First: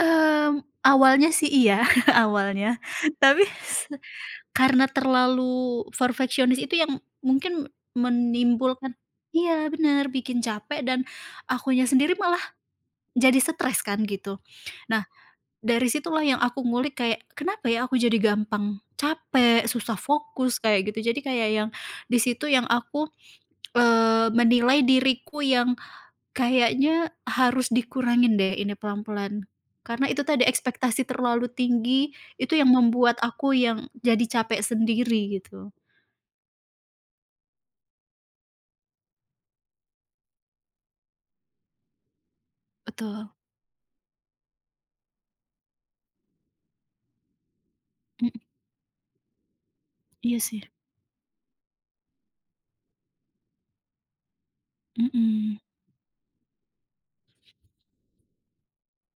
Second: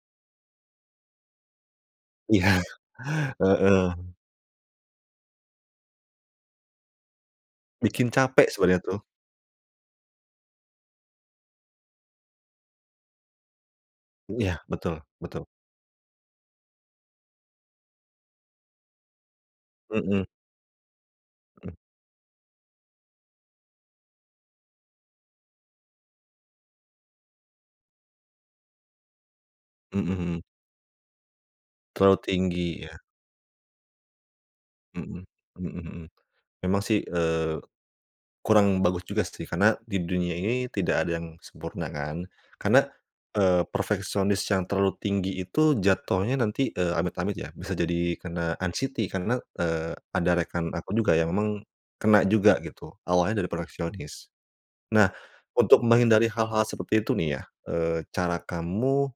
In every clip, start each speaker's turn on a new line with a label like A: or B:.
A: Mmm, awalnya sih iya,
B: Iya.
A: awalnya. Tapi s
B: Heeh.
A: karena terlalu perfeksionis itu yang mungkin
B: Bikin capek sebenarnya
A: menimbulkan
B: tuh.
A: iya benar, bikin capek dan akunya sendiri malah jadi stress kan gitu.
B: Iya betul,
A: Nah,
B: betul.
A: dari situlah yang aku ngulik kayak, kenapa ya aku jadi gampang capek, susah
B: Mhm.
A: fokus kayak gitu. Jadi kayak yang
B: Mhm.
A: di situ yang aku, eee, menilai diriku yang kayaknya harus dikurangin deh ini pelan-pelan. Karena itu
B: Mhm.
A: tadi, ekspektasi terlalu tinggi,
B: Terlalu
A: itu
B: tinggi
A: yang
B: ya.
A: membuat aku yang jadi capek
B: Mhm,
A: sendiri,
B: mhm
A: gitu.
B: mhm. Memang sih, eee, kurang bagus juga sih karena di dunia ini tidak ada yang sempurna kan. Karena,
A: Betul.
B: eee, perfeksionis yang terlalu tinggi itu jatuhnya nanti eee, amit-amit ya, bisa jadi
A: Mhm.
B: kena anxiety karena, eee, ada
A: Iya sih.
B: rekan aku juga yang memang kena juga gitu awalnya dari perfeksionis. Nah,
A: Mhm.
B: untuk menghindari hal-hal seperti itu nih ya, eee, cara kamu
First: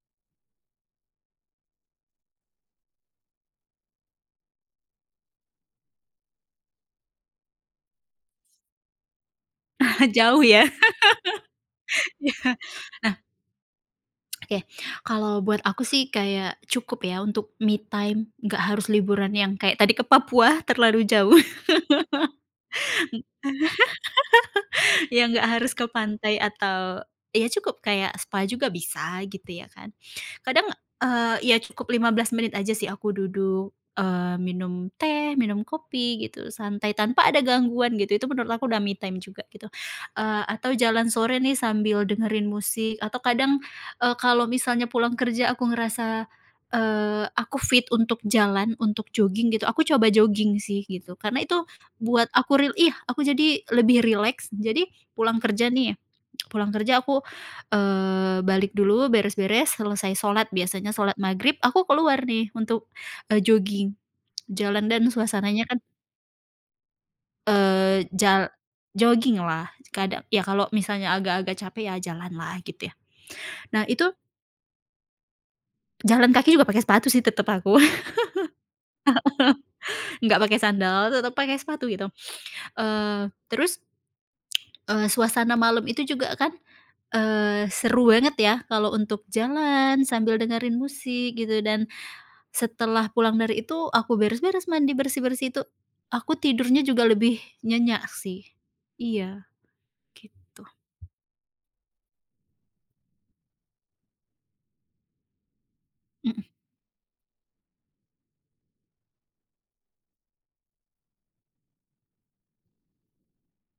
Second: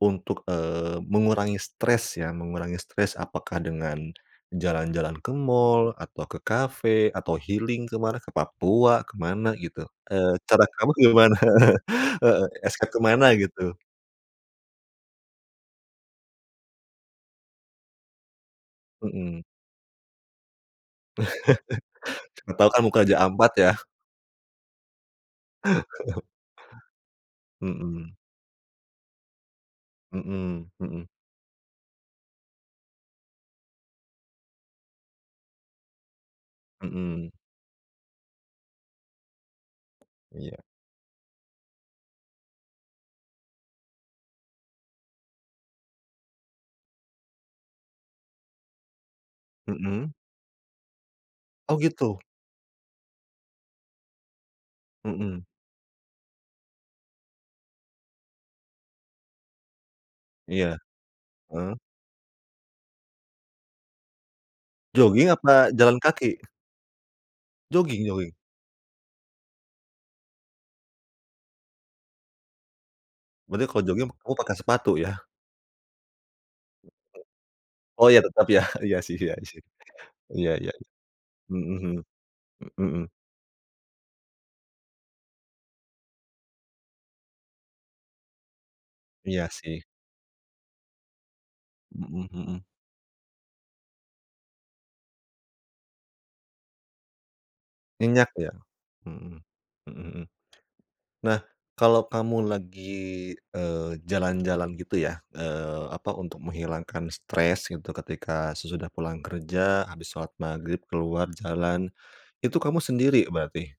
B: untuk, eee, mengurangi stres ya, mengurangi stres apakah dengan jalan-jalan ke mall, atau ke cafe, atau healing ke mana, ke Papua, ke mana gitu? Eee,
A: Jauh
B: cara
A: ya?
B: kamu gimana?
A: Ya,
B: Heeh, escape ke
A: nah
B: mana gitu?
A: Oke, kalau buat aku sih kayak cukup ya untuk me time. Nggak harus liburan
B: Mhm.
A: yang kayak tadi ke Papua terlalu jauh.
B: Siapa tau kamu ke Raja Ampat ya.
A: Eng ya nggak harus ke pantai atau ya cukup kayak
B: Mhm.
A: spa juga bisa gitu, ya kan. Kadang,
B: Mhm, mhm.
A: eee, ya cukup 15 menit aja sih aku duduk, eee, minum teh, minum kopi gitu, santai, tanpa
B: Mhm.
A: ada gangguan gitu. Itu menurut aku udah me time juga gitu. Eee,
B: Iya.
A: atau jalan sore nih sambil dengerin musik atau kadang, eee, kalau misalnya pulang kerja aku ngerasa, eee, aku fit untuk jalan, untuk jogging gitu, aku coba
B: Mhm.
A: jogging sih gitu. Karena itu
B: Oh gitu.
A: buat aku ril iya aku jadi lebih rileks. Jadi pulang
B: Mhm.
A: kerja nih, pulang kerja aku, eee, balik dulu, beres-beres, selesai sholat
B: Iya.
A: biasanya sholat maghrib
B: Heeh.
A: aku keluar nih untuk, eee, jogging jalan dan
B: Jogging
A: suasananya
B: apa
A: kan
B: jalan kaki?
A: Eee,
B: Jogging jogging.
A: jal jogging lah. kada ya kalau misalnya agak-agak capek ya jalan lah gitu ya.
B: Berarti kalau
A: Nah itu
B: jogging kamu pakai sepatu ya?
A: Jalan kaki juga pakai
B: Mhm.
A: sepatu sih tetap aku, heeh,
B: Oh ya tetap ya. Iya sih iya sih.
A: nggak
B: Iya
A: pakai
B: iya.
A: sandal, tetap pakai
B: Mhm
A: sepatu
B: mhm,
A: gitu.
B: mmm, mhm.
A: Eee, terus Eee, suasana malam itu juga kan, eee, seru banget ya kalau untuk
B: Iya sih.
A: jalan sambil dengerin musik gitu, dan
B: Mhm mhm.
A: setelah pulang dari itu aku beres-beres, mandi, bersih-bersih, itu aku tidurnya juga lebih nyenyak
B: Nyenyak
A: sih.
B: ya. Mhm,
A: Iya
B: mhm mhm.
A: gitu.
B: Nah, kalau kamu lagi, eee, jalan-jalan gitu ya, eee, apa, untuk
A: Mhm.
B: menghilangkan stress gitu ketika sesudah pulang kerja, habis sholat Maghrib, keluar jalan, itu kamu sendiri berarti?